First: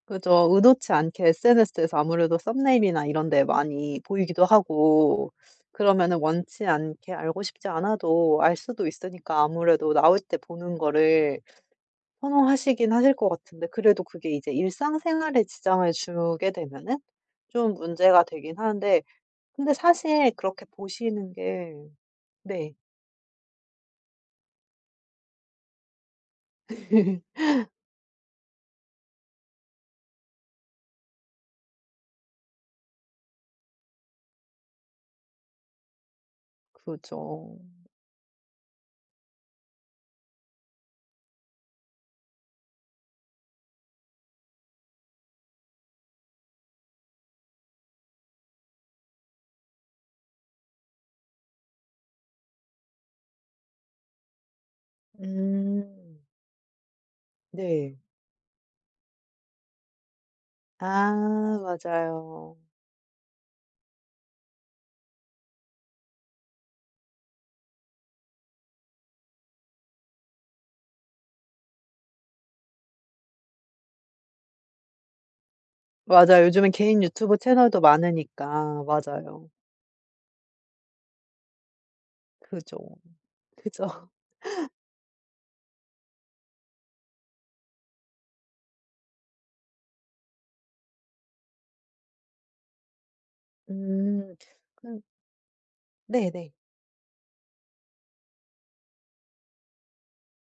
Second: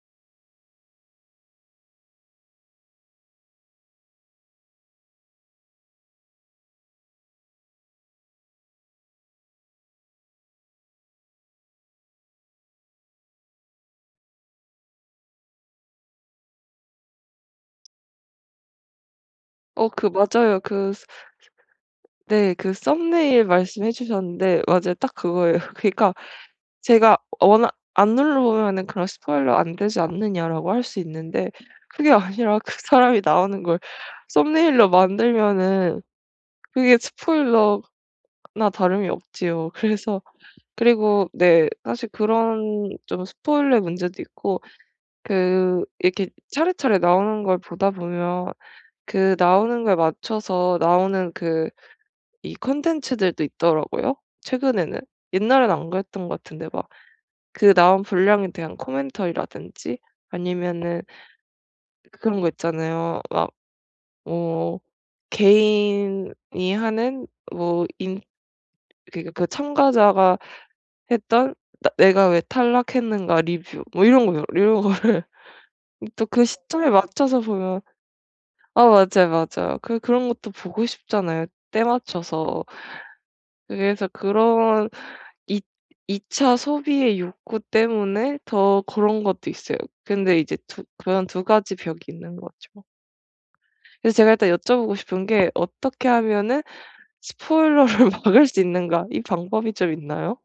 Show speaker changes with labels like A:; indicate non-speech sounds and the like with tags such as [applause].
A: 그죠. 의도치 않게 SNS에서 아무래도 썸네일이나 이런 데 많이 보이기도 하고 그러면은 원치 않게 알고 싶지 않아도 알 수도 있으니까 아무래도 나오실 때 보는 거를 선호하시긴 하실 것 같은데 그래도 그게 이제 일상생활에 지장을 주게 되면은 좀 문제가 되긴 하는데 근데
B: 어 그
A: 사실
B: 맞아요.
A: 그렇게
B: 그 스 스
A: 보시는 게
B: 네.
A: 네.
B: 그 썸네일 말씀해 주셨는데 맞아요. 딱 그거예요. 그러니까 제가 워낙
A: [laughs]
B: "안 눌러보면은 그런 스포일러 안 되지 않느냐?"라고 할 수 있는데 그게 아니라 그 사람이 나오는걸 썸네일로 만들면은 그게
A: 그죠.
B: 스포일러 나 다름이 없지요. 그래서 그리고 네 사실 그런 좀 스포일러의 문제도 있고 그 이렇게 차례차례 나오는 걸 보다 보면 그 나오는 거에 맞춰서 나오는 그 이 컨텐츠들도 있더라고요, 최근에는. 옛날엔 안
A: 음.
B: 그랬던 것 같은데 막 그
A: 네.
B: 나온 분량에 대한 코멘터리라든지 아니면은
A: 아
B: 그런 거
A: 맞아요.
B: 있잖아요. 막 뭐 개인이 하는 뭐 인 그러니까 그 참가자가 했던 '나 내가 왜 탈락했는가 리뷰.' 뭐 이런 거요. 이런 거를 이 또 그
A: 맞아요. 요즘엔
B: 시점에
A: 개인 유튜브
B: 맞춰서
A: 채널도
B: 보면
A: 많으니까.
B: 아 맞아요,
A: 맞아요.
B: 맞아요. 그 그런 것도 보고 싶잖아요 때맞춰서.
A: 그죠.
B: 그래서
A: 그죠.
B: 그런 이 이차 소비의 욕구 때문에 더 그런 것도 있어요. 근데 이제 두 그런 2 가지 벽이 있는 거죠. 그래서 제가
A: 음.
B: 일단 여쭤보고
A: 근
B: 싶은 게 어떻게
A: 네네.
B: 하면은 스포일러를 막을 수 있는가? 이 방법이 좀 있나요?